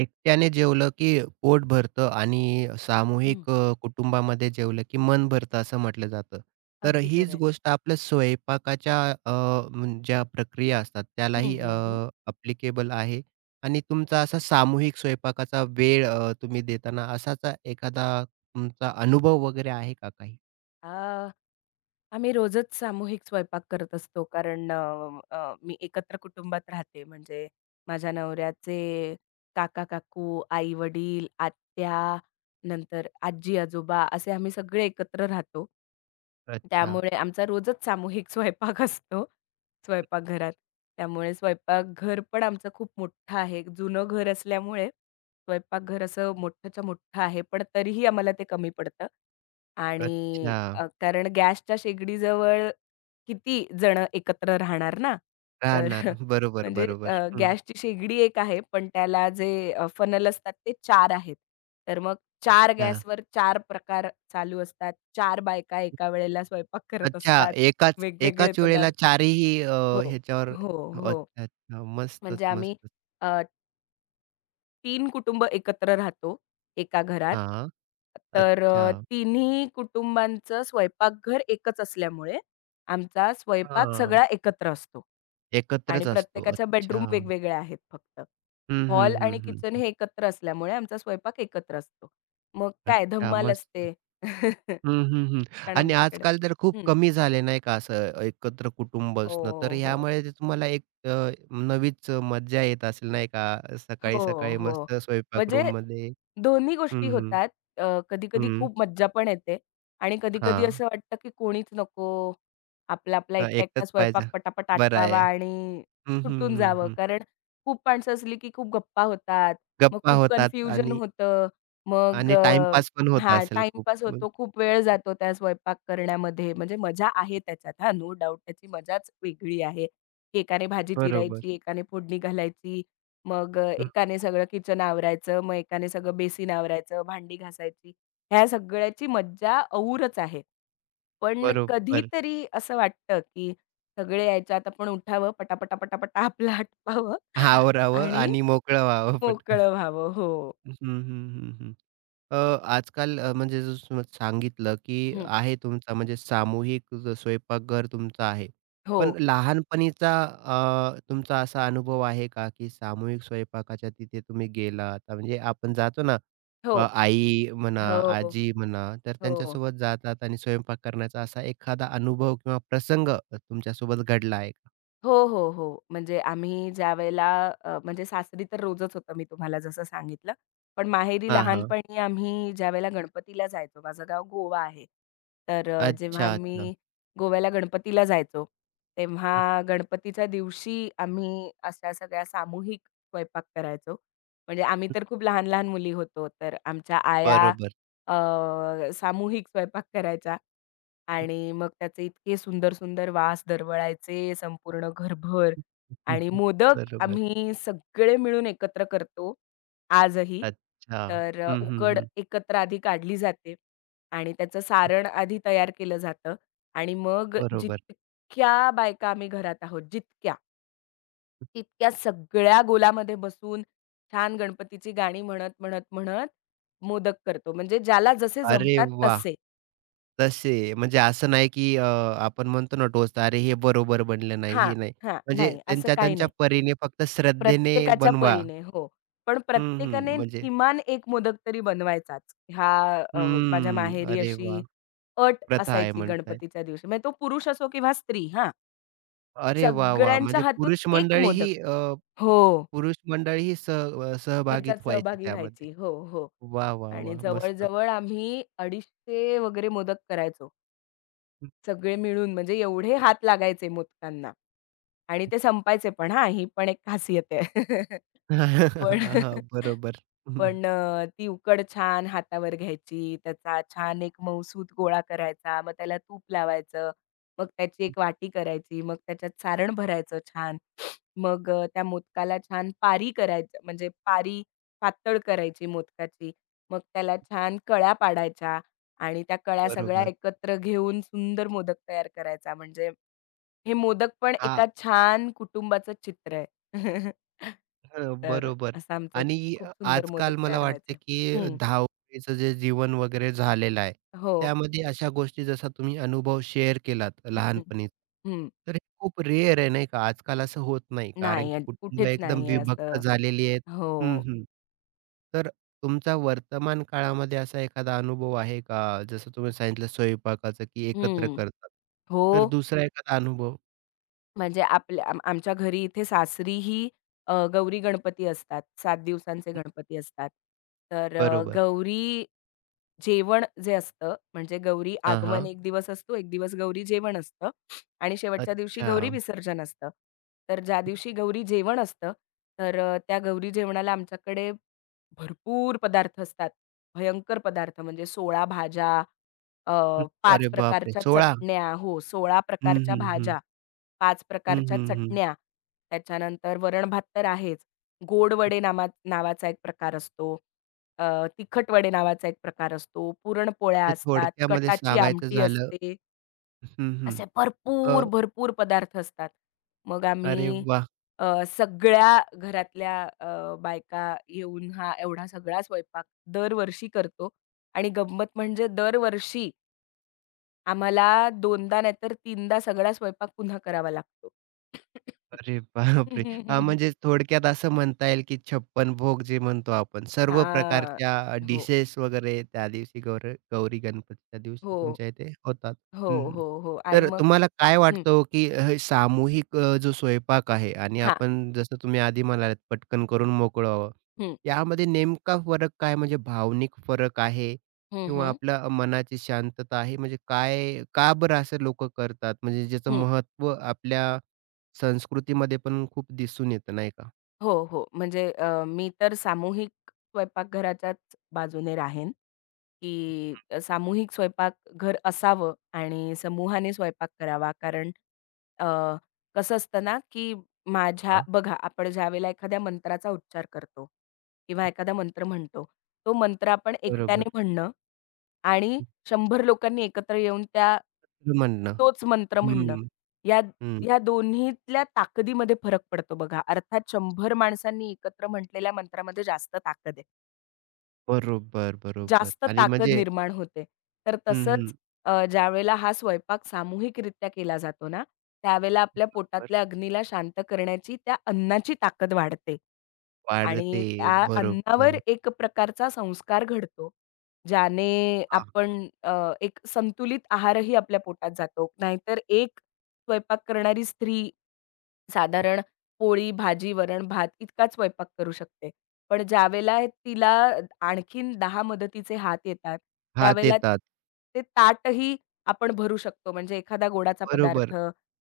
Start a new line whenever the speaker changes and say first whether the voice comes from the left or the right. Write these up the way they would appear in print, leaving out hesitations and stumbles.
right: एकट्याने जेवलं की पोट भरतं आणि
left: हं.
right: सामूहिक कुटुंबामध्ये जेवलं की मन भरतं असं म्हटलं जातं. तर
left: अगदी खरं
right: हीच
left: आहे.
right: गोष्ट आपल्या स्वयंपाकाच्या अ, ज्या प्रक्रिया असतात
left: हं,
right: त्यालाही
left: हं, हं.
right: आहे आणि तुमचा असा सामूहिक स्वयंपाकाचा वेळ तुम्ही देताना असाचा एखादा तुमचा अनुभव वगैरे आहे का काही?
left: अ, आम्ही रोजच सामूहिक स्वयंपाक करत असतो. कारण अ, अ, मी एकत्र कुटुंबात राहते. म्हणजे माझ्या नवऱ्याचे काका-काकू, आई-वडील, आत्या, नंतर आजी-आजोबा असे आम्ही सगळे एकत्र राहतो.
right: अच्छा,
left: त्यामुळे आमचा रोजच सामूहिक स्वयंपाक असतो स्वयंपाकघरात. त्यामुळे स्वयंपाकघर पण आमचं खूप मोठं आहे. जुनं घर असल्यामुळे स्वयंपाकघर असं मोठंच्या मोठं आहे, पण तरीही आम्हाला ते कमी पडतं. आणि
right: अच्छा.
left: कारण गॅसच्या शेगडीजवळ किती जणं एकत्र राहणार ना? तर
right: राहणार. बरोबर,
left: म्हणजे
right: बरोबर. हं,
left: गॅसची शेगडी एक आहे, पण त्याला जे फनल असतात ते 4 आहेत. तर मग चार
right: हां.
left: गॅसवर चार प्रकार चालू असतात. 4 बायका एका वेळेला स्वयंपाक करत
right: अच्छा.
left: असतात.
right: एकाच
left: वेगवेगळे
right: एकाच वेळेला
left: पदार्थ.
right: चारीही
left: हो.
right: ह्याच्यावर
left: हो, हो.
right: अच्छा, अच्छा. मस्तच,
left: म्हणजे आम्ही
right: मस्तच.
left: अ, 3 कुटुंब एकत्र राहतो, एका घरात.
right: हां.
left: तर
right: अच्छा.
left: तिन्ही कुटुंबांचं स्वयंपाकघर एकच असल्यामुळे आमचा स्वयंपाक
right: हां.
left: सगळा एकत्र असतो आणि
right: एकत्रच असतो.
left: प्रत्येकाच्या
right: अच्छा.
left: बेडरूम वेगवेगळ्या आहेत फक्त.
right: हं, हं,
left: हॉल
right: हं,
left: आणि
right: हं,
left: किचन
right: हं.
left: हे एकत्र असल्यामुळे आमचा स्वयंपाक एकत्र असतो. मग काय
right: अच्छा
left: धमाल
right: मस्त.
left: असते.
right: हं, हं, हं.
left: कारण
right: आणि
left: आमच्याकडे
right: आजकाल तर खूप
left: हं.
right: कमी झाले नाही का असं एकत्र कुटुंब
left: हो,
right: असणं. तर
left: हो, हो.
right: ह्यामुळे ते तुम्हाला एक नवीच मज्जा येत असेल नाही का?
left: हो,
right: सकाळी-सकाळी
left: हो.
right: मस्त स्वयंपाक
left: म्हणजे
right: रूममध्ये
left: दोन्ही गोष्टी
right: हं, हं.
left: होतात. कधी-कधी
right: हं.
left: खूप मज्जा पण येते आणि कधी-कधी
right: हां.
left: असं वाटतं, की कोणीच नको. आपला-आपला
right: अ,
left: एकटा-एकटा
right: एकटंच
left: स्वयंपाक
right: पाहिजे.
left: पटापट
right: बरं
left: आटपावा
right: आहे.
left: आणि
right: हं, हं,
left: सुटून
right: हं,
left: जावं.
right: हं.
left: कारण खूप माणसं असली, की खूप गप्पा होतात. मग
right: गप्पा
left: खूप
right: होतात
left: कन्फ्युजन
right: आणि
left: होतं. मग
right: आणि
left: अ,
right: टाईमपास पण होत
left: हां,
right: असेल खूप.
left: टाईमपास
right: मग
left: होतो. खूप वेळ जातो त्या स्वयंपाक करण्यामध्ये. म्हणजे मजा आहे त्याच्यात हां, नो डाउट त्याची मजाच वेगळी आहे, की एकाने भाजी
right: बरोबर.
left: चिरायची, एकाने फोडणी घालायची. मग
right: हं,
left: एकाने सगळं किचन आवरायचं, मग एकाने सगळं बेसिन आवरायचं, भांडी घासायची. ह्या सगळ्याची मज्जा औरच आहे. पण
right: बरोबर.
left: कधीतरी असं वाटतं, की सगळे याच्यात आपण उठावं, पटापटा, पटापटा आपलं आटपावं
right: आवरावं
left: आणि
right: आणि मोकळं व्हावं पटकन.
left: मोकळं व्हावं. हो.
right: हं, हं, हं, हं. अ, आजकाल म्हणजे जसं तुम्ही सांगितलं, की
left: हं.
right: आहे तुमचा म्हणजे सामूहिक स्वयंपाकघर तुमचं आहे. पण
left: हो,
right: लहानपणीचा तुमचा असा अनुभव आहे का, की सामूहिक स्वयंपाकाच्या तिथे तुम्ही गेलात? म्हणजे आपण जातो ना,
left: हो,
right: आई म्हणा,
left: हो,
right: आजी म्हणा, तर
left: हो,
right: त्यांच्यासोबत जातात आणि स्वयंपाक करण्याचा असा एखादा अनुभव किंवा प्रसंग तुमच्यासोबत घडला आहे का?
left: हो, हो, हो, हो. म्हणजे आम्ही ज्यावेळेला म्हणजे सासरी तर रोजच होतं, मी तुम्हाला जसं सांगितलं. पण माहेरी
right: हां, हां.
left: लहानपणी आम्ही ज्यावेळेला गणपतीला जायचो, माझं गाव गोवा आहे. तर जेव्हा
right: अच्छा, अच्छा.
left: मी गोव्याला गणपतीला जायचो,
right: हं,
left: तेव्हा गणपतीच्या दिवशी आम्ही अशा सगळ्या सामूहिक स्वयंपाक करायचो. म्हणजे आम्ही तर खूप लहान-लहान मुली होतो. तर आमच्या आया
right: बरोबर.
left: अ, सामूहिक स्वयंपाक करायच्या
right: हं,
left: आणि मग त्याचे इतके सुंदर-सुंदर वास दरवळायचे संपूर्ण घरभर
right: हं,
left: आणि
right: हं.
left: मोदक
right: बरोबर.
left: आम्ही सगळे मिळून एकत्र करतो आजही.
right: अच्छा.
left: तर
right: हं, हं,
left: उकड
right: हं.
left: एकत्र आधी काढली जाते. आणि त्याचं सारण आधी तयार केलं जातं आणि मग
right: बरोबर.
left: जितक्या बायका आम्ही घरात आहोत, जितक्या, तितक्या सगळ्या गोलामध्ये बसून छान गणपतीची गाणी म्हणत, म्हणत, म्हणत मोदक करतो. म्हणजे ज्याला जसे
right: अरे
left: जमतात
right: वाह!
left: तसे.
right: तसे म्हणजे असं नाही, की आपण म्हणतो ना टोचता, "अरे हे बरोबर बनलं नाही,
left: हां,
right: हे नाही."
left: हां.
right: म्हणजे
left: नाही, असं
right: त्यांच्या
left: काही
right: त्यांच्या
left: नाही.
right: परीने फक्त श्रद्धेने
left: प्रत्येकाच्या
right: बनवा.
left: परीने. हो. पण
right: हं,
left: प्रत्येकाने
right: हं. म्हणजे
left: किमान एक मोदक तरी बनवायचाच. ह्या अ, माझ्या
right: हम्म.
left: माहेरी
right: अरे वाह!
left: अशी अट
right: प्रथा आहे
left: असायची
right: म्हणताय.
left: गणपतीच्या दिवशी. म्हणजे तो पुरुष असो किंवा स्त्री हां.
right: अरे वाह, वाह!
left: सगळ्यांच्या
right: म्हणजे
left: हातून
right: पुरुष
left: एक मोदक.
right: मंडळीही
left: हो,
right: पुरुष मंडळीही
left: ह्याच्यात
right: सहभागीत व्हायची
left: सहभागी
right: त्यामध्ये.
left: व्हायची. हो, हो.
right: वाह, वाह,
left: आणि
right: वाह! मस्तच.
left: जवळ-जवळ आम्ही 250 वगैरे मोदक करायचो.
right: हं.
left: सगळे मिळून म्हणजे एवढे हात लागायचे मोदकांना. आणि ते संपायचे पण हां, ही पण एक खासियत आहे. पण
right: हां, हां. बरोबर. हं,
left: पण अ, ती उकड छान हातावर घ्यायची, त्याचा छान एक मऊसूत गोळा करायचा, मग त्याला तूप लावायचं, मग त्याची एक वाटी करायची, मग त्याच्यात सारण भरायचं छान. मग त्या मोदकाला छान पारी करायचं म्हणजे पारी पातळ करायची मोदकाची. मग त्याला छान कळ्या पाडायच्या आणि त्या कळ्या सगळ्या
right: बरोबर.
left: एकत्र घेऊन सुंदर मोदक तयार करायचा. म्हणजे हे मोदक पण
right: हां.
left: एका छान कुटुंबाचं चित्र आहे.
right: हं,
left: तर
right: बरोबर
left: असा आमचा
right: आणि
left: खूप सुंदर मोदक
right: आजकाल मला
left: तयार
right: वाटतं,
left: व्हायचे.
right: की
left: हं,
right: धावपळीचं जे जीवन वगैरे झालेलं आहे,
left: हो.
right: त्यामध्ये अशा गोष्टी जसा तुम्ही अनुभव शेअर केलात
left: हं,
right: लहानपणीचा,
left: हं.
right: तर हे खूप रेअर आहे नाही का? आजकाल असं होत नाही, कारण
left: नाही
right: की
left: आहे,
right: कुटुंब
left: कुठेच
right: एकदम
left: नाही आहे
right: विभक्त
left: असं.
right: झालेली आहेत. हं,
left: हो.
right: हं. तर तुमचा वर्तमान काळामध्ये असा एखादा अनुभव आहे का? जसं तुम्ही सांगितलं स्वयंपाकाचं, की एकत्र
left: हं.
right: करतात.
left: हो,
right: तर दुसरा एखादा अनुभव
left: म्हणजे आपल्या आम आमच्या घरी इथे सासरीही गौरी गणपती असतात. 7 दिवसांचे गणपती असतात. तर
right: बरोबर.
left: गौरी जेवण जे असतं, म्हणजे गौरी
right: हां,
left: आगमन
right: हां.
left: 1 दिवस असतो, 1 दिवस गौरी जेवण असतं आणि शेवटच्या दिवशी
right: अच्छा.
left: गौरी विसर्जन असतं. तर ज्या दिवशी गौरी जेवण असतं, तर त्या गौरी जेवणाला आमच्याकडे भरपूर पदार्थ असतात. भयंकर पदार्थ म्हणजे 16 भाज्या, अ,
right: हं,
left: 5
right: अरे बापरे!
left: प्रकारच्या
right: 16
left: चटण्या हो, 16
right: हं,
left: प्रकारच्या
right: हं, हं.
left: भाज्या, 5
right: हं,
left: प्रकारच्या
right: हं, हं.
left: चटण्या, त्याच्यानंतर वरण-भात तर आहेच. गोड वडे नामा नावाचा एक प्रकार असतो. तिखट वडे नावाचा एक प्रकार असतो. पुरणपोळ्या
right: म्हणजे
left: असतात,
right: थोडक्यामध्ये
left: कटाची
right: सांगायचं
left: आमटी
right: झालं
left: असते.
right: हं, हं.
left: असे
right: अ,
left: भरपूर, भरपूर पदार्थ असतात. मग
right: अरे
left: आम्ही
right: वाह!
left: अ, सगळ्या घरातल्या अ, बायका येऊन हा एवढा सगळा स्वयंपाक दरवर्षी करतो आणि गंमत म्हणजे दरवर्षी आम्हाला 2दा नाहीतर 3दा सगळा स्वयंपाक पुन्हा करावा लागतो.
right: अरे बापरे! हां, म्हणजे थोडक्यात असं म्हणता येईल, की छप्पन भोग जे म्हणतो आपण, सर्व
left: हां.
right: प्रकारच्या
left: हो,
right: डिशेस वगैरे त्या दिवशी गौरी गणपतीच्या दिवशी
left: हो,
right: तुमच्या इथे होतात.
left: हो,
right: हं,
left: हो, हो आणि
right: तर
left: मग
right: तुम्हाला काय
left: हं,
right: वाटतं हो, की हे सामूहिक जो स्वयंपाक आहे आणि
left: हां,
right: आपण जसं तुम्ही आधी म्हणालात, पटकन करून मोकळं व्हावं. यामध्ये नेमका फरक काय म्हणजे भावनिक फरक आहे
left: हं,
right: किंवा
left: हं,
right: आपल्या मनाची शांतता आहे? म्हणजे काय का बरं असं लोकं करतात? म्हणजे ज्याचं
left: हं.
right: महत्त्व आपल्या संस्कृतीमध्ये पण खूप दिसून येतं नाही का?
left: हो, हो. म्हणजे मी तर सामूहिक स्वयंपाकघराच्याच बाजूने राहेन, की सामूहिक स्वयंपाकघर असावं आणि समूहाने स्वयंपाक करावा. कारण अ, कसं असतं ना, की माझ्या
right: हां.
left: बघा, आपण ज्यावेळेला एखाद्या मंत्राचा उच्चार करतो किंवा एखादा मंत्र म्हणतो, तो मंत्र आपण एकट्याने
right: बरोबर.
left: म्हणणं आणि 100 लोकांनी एकत्र येऊन त्या
right: दुसरं म्हणणं.
left: तोच मंत्र म्हणणं,
right: हं,
left: यात
right: हं.
left: ह्या दोन्हीतल्या ताकदीमध्ये फरक पडतो बघा. अर्थात 100 माणसांनी एकत्र म्हटलेल्या मंत्रामध्ये जास्त ताकद आहे.
right: बरोबर, बरोबर
left: जास्त
right: आणि
left: ताकद
right: म्हणजे
left: निर्माण होते. तर
right: हं,
left: तसंच
right: हं.
left: ज्यावेळेला हा स्वयंपाक सामूहिकरित्या केला जातो ना, त्यावेळेला आपल्या
right: बरं
left: पोटातल्या अग्नीला शांत करण्याची त्या अन्नाची ताकद वाढते. आणि
right: वाढते.
left: त्या अन्नावर
right: बरोबर.
left: एक प्रकारचा संस्कार घडतो. ज्याने
right: हां,
left: आपण एक संतुलित आहारही आपल्या पोटात जातो. नाहीतर एक स्वयंपाक करणारी स्त्री साधारण पोळी, भाजी, वरण-भात इतकाच स्वयंपाक करू शकते. पण ज्यावेळेला तिला आणखीन 10 मदतीचे हात येतात,
right: हां. ते
left: त्यावेळेला ते ताटही आपण भरू शकतो. म्हणजे एखादा गोडाचा
right: बरोबर.
left: पदार्थ,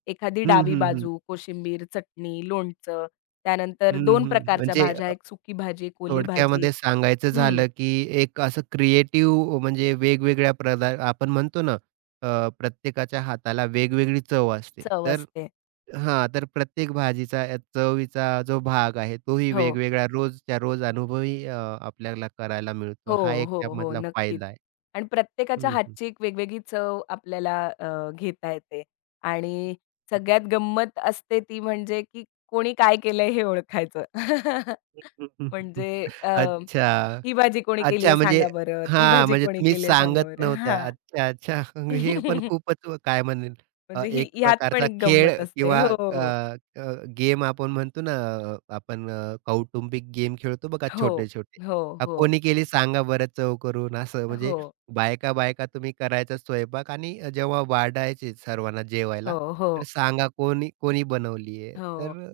left: एखादी
right: हं,
left: डावी
right: हं, हं.
left: बाजू, कोशिंबीर, चटणी, लोणचं, त्यानंतर
right: हं,
left: दोन
right: हं.
left: प्रकारच्या
right: म्हणजे
left: भाज्या, एक सुकी भाजी, एक ओली भाजी.
right: थोडक्यामध्ये सांगायचं
left: हं,
right: झालं, की एक असं क्रिएटिव्ह म्हणजे वेगवेगळ्या आपण म्हणतो ना, प्रत्येकाच्या हाताला वेगवेगळी चव असते.
left: चव
right: तर
left: असते.
right: हां, तर प्रत्येक भाजीचा चवीचा जो भाग आहे, तोही
left: हो.
right: वेगवेगळा रोजच्या रोज अनुभवही आपल्याला करायला मिळतो.
left: हो,
right: हा एक
left: हो, हो.
right: त्यामधला
left: नक्कीच.
right: फायदा आहे.
left: आणि प्रत्येकाच्या
right: हं, हं.
left: हातची एक वेगवेगळी चव आपल्याला घेता येते आणि सगळ्यात गंमत असते ती म्हणजे की कोणी काय केलंय हे ओळखायचं. म्हणजे अ,
right: अच्छा.
left: ही भाजी कोणी केली
right: अच्छा,
left: आहे
right: म्हणजे
left: सांगा बरं, ती
right: हां,
left: भाजी
right: म्हणजे
left: कोणी
right: तुम्ही
left: केली आहे सांगा
right: सांगत
left: बरं.
right: नव्हत्या.
left: हां.
right: अच्छा, अच्छा. हे पण खूपच काय म्हणेल
left: म्हणजे ही
right: एक
left: ह्यात पण
right: प्रकारचा
left: एक
right: खेळ
left: गंमत असते.
right: किंवा अ,
left: हो.
right: अ, गेम आपण म्हणतो ना, आपण कौटुंबिक गेम खेळतो बघा
left: हो.
right: छोटे-छोटे.
left: हो, हो.
right: कोणी केली सांगा बरं चव करून असं म्हणजे
left: हो.
right: बायका-बायका तुम्ही करायचा स्वयंपाक आणि जेव्हा वाढायचे सर्वांना जेवायला,
left: हो, हो.
right: तर सांगा कोणी कोणी बनवली आहे?
left: हो.
right: तर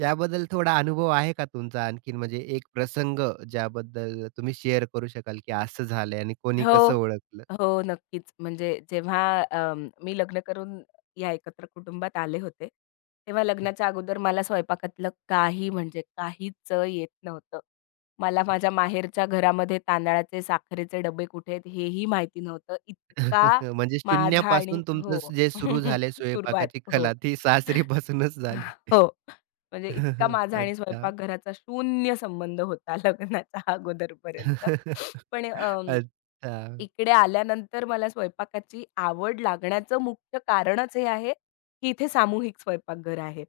right: याबद्दल थोडा अनुभव आहे का तुमचा आणखीन? म्हणजे एक प्रसंग ज्याबद्दल तुम्ही शेअर करू शकाल, की असं झालंय आणि कोणी
left: हो,
right: कसं ओळखलं?
left: हो, नक्कीच. म्हणजे जेव्हा मी लग्न करून या एकत्र कुटुंबात आले होते, तेव्हा लग्नाच्या अगोदर मला स्वयंपाकातलं काही म्हणजे काहीच येत नव्हतं. मला माझ्या माहेरच्या घरामध्ये तांदळाचे, साखरेचे डबे कुठे आहेत हेही माहिती नव्हतं. इतका
right: म्हणजे
left: माझा आणि
right: शून्यापासून तुमचं
left: हो,
right: जे सुरू झालंय
left: सुरुवात
right: स्वयंपाकाची
left: हो.
right: कला ती सासरीपासूनच झाली.
left: हो, म्हणजे इतका माझा आणि
right: अच्छा.
left: स्वयंपाकघराचा शून्य संबंध होता लग्नाच्या अगोदरपर्यंत. पण
right: अच्छा.
left: इकडे आल्यानंतर मला स्वयंपाकाची आवड लागण्याचं मुख्य कारणच हे आहे, की इथे सामूहिक स्वयंपाकघर आहे.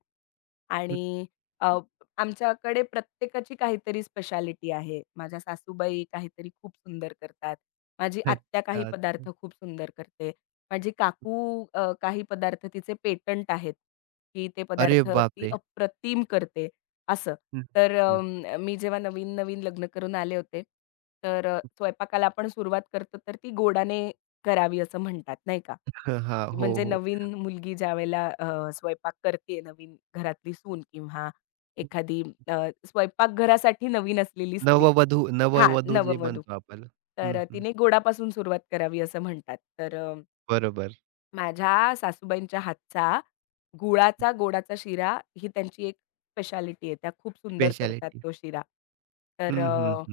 left: आणि अ, आमच्याकडे प्रत्येकाची काहीतरी स्पेशालिटी आहे. माझ्या सासूबाई काहीतरी खूप सुंदर करतात. माझी आत्या
right: अच्छा,
left: काही
right: अच्छा.
left: पदार्थ खूप सुंदर करते. माझी काकू काही पदार्थ तिचे पेटंट आहेत, की ते
right: अरे
left: पदार्थ ती
right: बापरे!
left: अप्रतिम करते. असं.
right: हं,
left: तर
right: हं.
left: मी जेव्हा नवीन-नवीन लग्न करून आले होते, तर स्वयंपाकाला आपण सुरुवात करतो, तर ती गोडाने करावी असं म्हणतात, नाही का?
right: हां, हो,
left: म्हणजे
right: हो.
left: नवीन मुलगी ज्यावेळेला स्वयंपाक करते, नवीन घरातली सून किंवा एखादी अ, स्वयंपाकघरासाठी नवीन असलेली स्त्री.
right: नववधू
left: हां,
right: नववधू जे
left: नववधू.
right: म्हणतो आपण.
left: तर
right: हं, हं.
left: तिने गोडापासून सुरुवात करावी असं म्हणतात. तर
right: बरोबर.
left: माझ्या सासूबाईंच्या हातचा गुळाचा गोडाचा शिरा ही त्यांची एक स्पेशालिटी आहे. त्या खूप सुंदर करतात
right: स्पेशालिटी.
left: तो शिरा. तर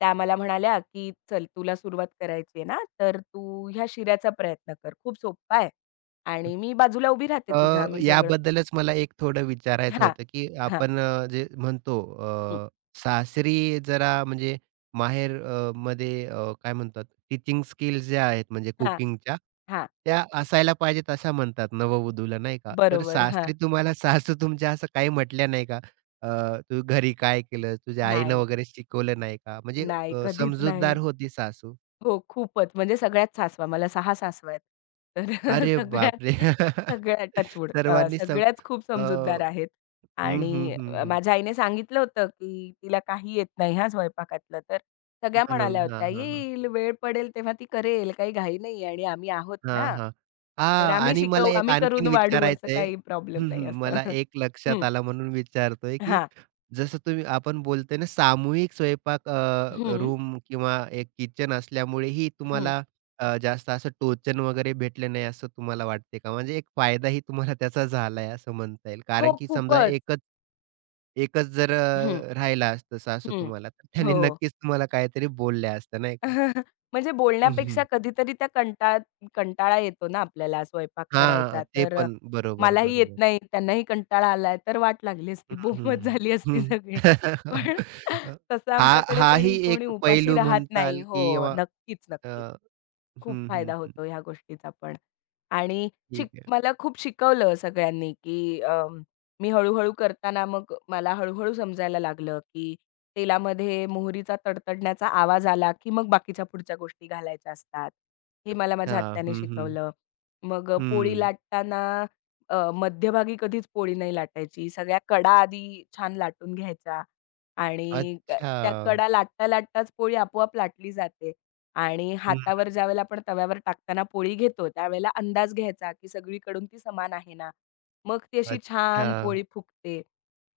left: त्या मला म्हणाल्या, की "चल तुला सुरुवात करायची आहे ना, तर तू ह्या शिऱ्याचा प्रयत्न कर. खूप सोप्पा आहे आणि मी बाजूला उभी राहते
right: अ,
left: तुझ्या. मी सगळं"
right: याबद्दलच मला एक थोडं विचारायचं
left: हां,
right: होतं, की
left: हां,
right: आपण जे म्हणतो
left: हं,
right: सासरी जरा म्हणजे माहेर मध्ये काय म्हणतात टीचिंग स्किल्स ज्या आहेत म्हणजे
left: हां,
right: कुकिंगच्या,
left: हां,
right: त्या असायला पाहिजेत असं म्हणतात नववधूला नाही का? तर
left: बरोबर. हां.
right: सासरी तुम्हाला सासू तुमच्या असं काही म्हटल्या नाही का? अ, "तू घरी काय केलंस? तुझ्या आईनं
left: नाही,
right: वगैरे शिकवलं नाही का?" म्हणजे
left: नाही, कधीच नाही.
right: समजूतदार होती सासू.
left: हो, खूपच. म्हणजे सगळ्यात सासवा. मला सहा सासवा आहेत. तर
right: अरे
left: सगळ्याच
right: बापरे!
left: सगळ्या टचवूड
right: सर्वांनी सम
left: सगळ्याच खूप
right: अ,
left: समजूतदार आहेत.
right: हं, हं,
left: आणि
right: हं, हं.
left: माझ्या आईने सांगितलं होतं, की तिला काही येत नाही हां, स्वयंपाकातलं. तर सगळ्या
right: म्हणून.
left: म्हणाल्या
right: हां,
left: होत्या,
right: हां, हां.
left: "येईल, वेळ पडेल तेव्हा ती करेल, काही घाई नाही आणि आम्ही आहोत
right: हां,
left: ना.
right: हां.
left: तर
right: हां
left: आम्ही
right: आणि मला
left: शिकवू,
right: एक
left: आम्ही करून
right: आणखीन
left: वाढू, असं
right: विचारायचंय
left: काही प्रॉब्लेम
right: हं, हं.
left: नाही." असं.
right: मला एक लक्षात
left: हं.
right: आलं म्हणून विचारतोय, की
left: हां.
right: जसं तुम्ही आपण बोलतोय ना सामूहिक स्वयंपाक
left: हं,
right: रूम किंवा एक किचन असल्यामुळेही
left: हं.
right: तुम्हाला जास्त असं टोचन वगैरे भेटले नाही असं तुम्हाला वाटते का? म्हणजे एक फायदाही तुम्हाला त्याचा झालाय असं म्हणता येईल.
left: हो,
right: कारण की समजा
left: खूपच.
right: एकच एकच जर
left: हं,
right: राहिला असतं सासू
left: हं.
right: तुम्हाला तर त्याने
left: हो.
right: नक्कीच तुम्हाला काहीतरी बोलल्या असत्या नाही का?
left: म्हणजे बोलण्यापेक्षा कधीतरी त्या कंटाळा येतो ना आपल्याला स्वयंपाक करायचा,
right: हां, ते
left: तर
right: पण. बरोबर,
left: मलाही येत
right: बरोबर.
left: नाही, त्यांनाही कंटाळा आलाय, तर वाट लागली असती,
right: हं,
left: बोंबच
right: हं, हं.
left: झाली असती
right: हं.
left: सगळी. पण तसं
right: हा
left: आमच्याकडे
right: हाही
left: कणी कोणी
right: एक
left: उपाशी
right: पैलू
left: राहत नाही.
right: म्हणताल की
left: हो,
right: किंवा
left: नक्कीच,
right: अ,
left: नक्कीच. खूप
right: हं, हं,
left: फायदा
right: हं.
left: होतो ह्या गोष्टीचा पण. आणि
right: ठीक आहे.
left: मला खूप शिकवलं सगळ्यांनी, की मी हळू करताना मग मला हळू समजायला लागलं, की तेलामध्ये मोहरीचा तडतडण्याचा आवाज आला, की मग बाकीच्या पुढच्या गोष्टी घालायच्या असतात. हे मला माझ्या
right: हां.
left: आत्याने
right: हं, हं.
left: शिकवलं. मग पोळी
right: हं.
left: लाटताना मध्यभागी कधीच पोळी नाही लाटायची. सगळ्या कडा आधी छान लाटून घ्यायच्या आणि त्या
right: अच्छा.
left: कडा लाटता-लाटताच पोळी आपोआप लाटली जाते आणि
right: हं.
left: हातावर ज्यावेळेला आपण तव्यावर टाकताना पोळी घेतो, त्यावेळेला अंदाज घ्यायचा, की सगळीकडून ती समान आहे ना? मग ती अशी
right: अच्छा.
left: छान पोळी फुगते.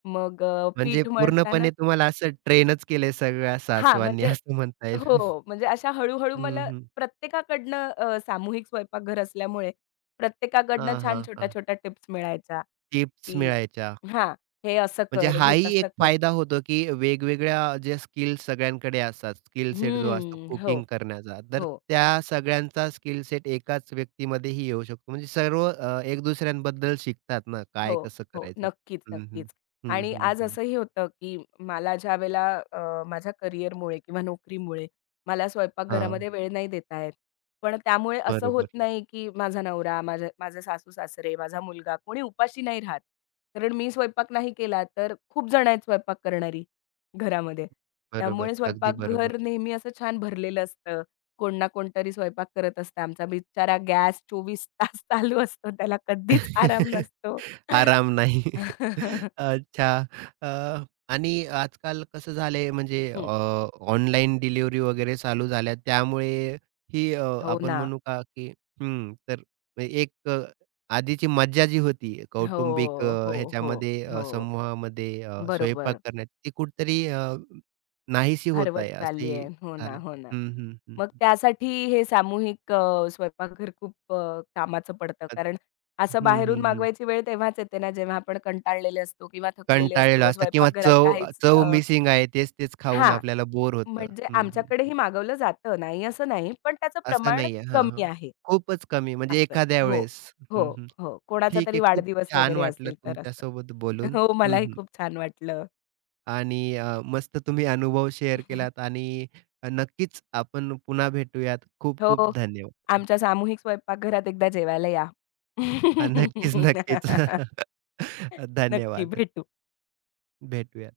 left: मग
right: म्हणजे
left: पीठ मळताना
right: पूर्णपणे तुम्हाला असं ट्रेनच केलंय सगळ्या
left: हां,
right: सासवांनी
left: म्हणजे
right: असं म्हणता येईल.
left: हो, म्हणजे अशा हळू-हळू
right: हं,
left: मला
right: हं.
left: सामूहिक स्वयंपाकघर असल्यामुळे प्रत्येकाकडनं
right: हां, हां,
left: छान
right: हां.
left: छोट्या-छोट्या टिप्स मिळायच्या,
right: टिप्स
left: की
right: मिळायच्या.
left: हां, हे असं
right: म्हणजे
left: कर, हे
right: हाही एक
left: तसं कर.
right: फायदा होतो, की वेगवेगळ्या जे स्किल्स सगळ्यांकडे असतात, स्किल सेट जो असतो
left: हं, हो,
right: कुकिंग करण्याचा, तर
left: हो.
right: त्या सगळ्यांचा स्किल सेट एकाच व्यक्तीमध्येही येऊ शकतो. म्हणजे सर्व एक दुसऱ्यांबद्दल शिकतात ना,
left: हो,
right: काय कसं
left: हो.
right: करायचं?
left: नक्कीच,
right: हं, हं.
left: नक्कीच.
right: हं,
left: आणि
right: हं,
left: आज
right: हं.
left: असंही होतं, की मला ज्यावेळेला माझ्या करिअरमुळे किंवा नोकरीमुळे मला
right: हां.
left: स्वयंपाकघरामध्ये वेळ नाही देता येत. पण त्यामुळे असं होत
right: बरोबर,
left: नाही, की माझा नवरा, माझे माझे सासू-सासरे, माझा मुलगा कोणी उपाशी नाही राहत. कारण मी स्वयंपाक नाही केला, तर खूप जण आहेत स्वयंपाक करणारी घरामध्ये.
right: बरोबर.
left: त्यामुळे
right: अगदी बरोबर.
left: स्वयंपाकघर नेहमी असं छान भरलेलं असतं. कोण ना कोणतरी स्वयंपाक करत असतं. आमचा बिचारा गॅस 24 तास चालू असतो. त्याला कधीच आराम नसतो.
right: आराम नाही. अच्छा. अ, आणि आजकाल कसं झालंय म्हणजे
left: हं.
right: ऑनलाईन डिलिव्हरी वगैरे चालू झाल्या त्यामुळे ही
left: हो
right: आपण
left: ना.
right: म्हणू का की हं, तर एक आधीची मज्जा जी होती
left: हो,
right: कौटुंबिक
left: हो, हो,
right: ह्याच्यामध्ये
left: हो.
right: समूहामध्ये स्वयंपाक
left: बरोबर.
right: करण्याची ती कुठेतरी नाहीशी होत
left: हरवत
right: आहे
left: चालली
right: असंही
left: आहे. हो ना,
right: झालं.
left: हो ना.
right: हं, हं,
left: मग
right: हं.
left: त्यासाठी हे सामूहिक स्वयंपाकघर खूप कामाचं पडतं.
right: अ,
left: कारण असं
right: हं,
left: बाहेरून
right: हं, हं.
left: मागवायची वेळ तेव्हाच येते ना, जेव्हा आपण कंटाळलेले असतो किंवा थकलेले
right: कंटाळलेलो
left: असतो.
right: असतो किंवा
left: स्वयंपाकघरात
right: चव
left: काहीच
right: चव मिसिंग आहे. तेच-तेच खाऊन
left: हां,
right: आपल्याला बोर होतं.
left: म्हणजे
right: हं, हं, हं.
left: आमच्याकडेही मागवलं जातं, नाही असं नाही, पण त्याचं
right: असं
left: प्रमाण
right: नाहीये. हां, हां.
left: कमी आहे.
right: खूपच कमी म्हणजे
left: असं.
right: एखाद्या
left: हो,
right: वेळेस.
left: हो,
right: हं, हं.
left: हो. कोणाचा
right: ठीक
left: तरी
right: आहे. खूप
left: वाढदिवस
right: छान
left: वगैरे
right: वाटलं
left: असेल तर असं.
right: तुमच्यासोबत बोलून.
left: हो,
right: हं,
left: मलाही
right: हं.
left: खूप छान वाटलं.
right: आणि मस्त तुम्ही अनुभव शेअर केलात आणि नक्कीच आपण पुन्हा भेटूयात. खूप-खूप
left: हो,
right: धन्यवाद.
left: आमच्या सामूहिक स्वयंपाकघरात एकदा जेवायला या.
right: हां, नक्कीच, नक्कीच.
left: नक्की
right: धन्यवाद.
left: भेटू.
right: भेटूया.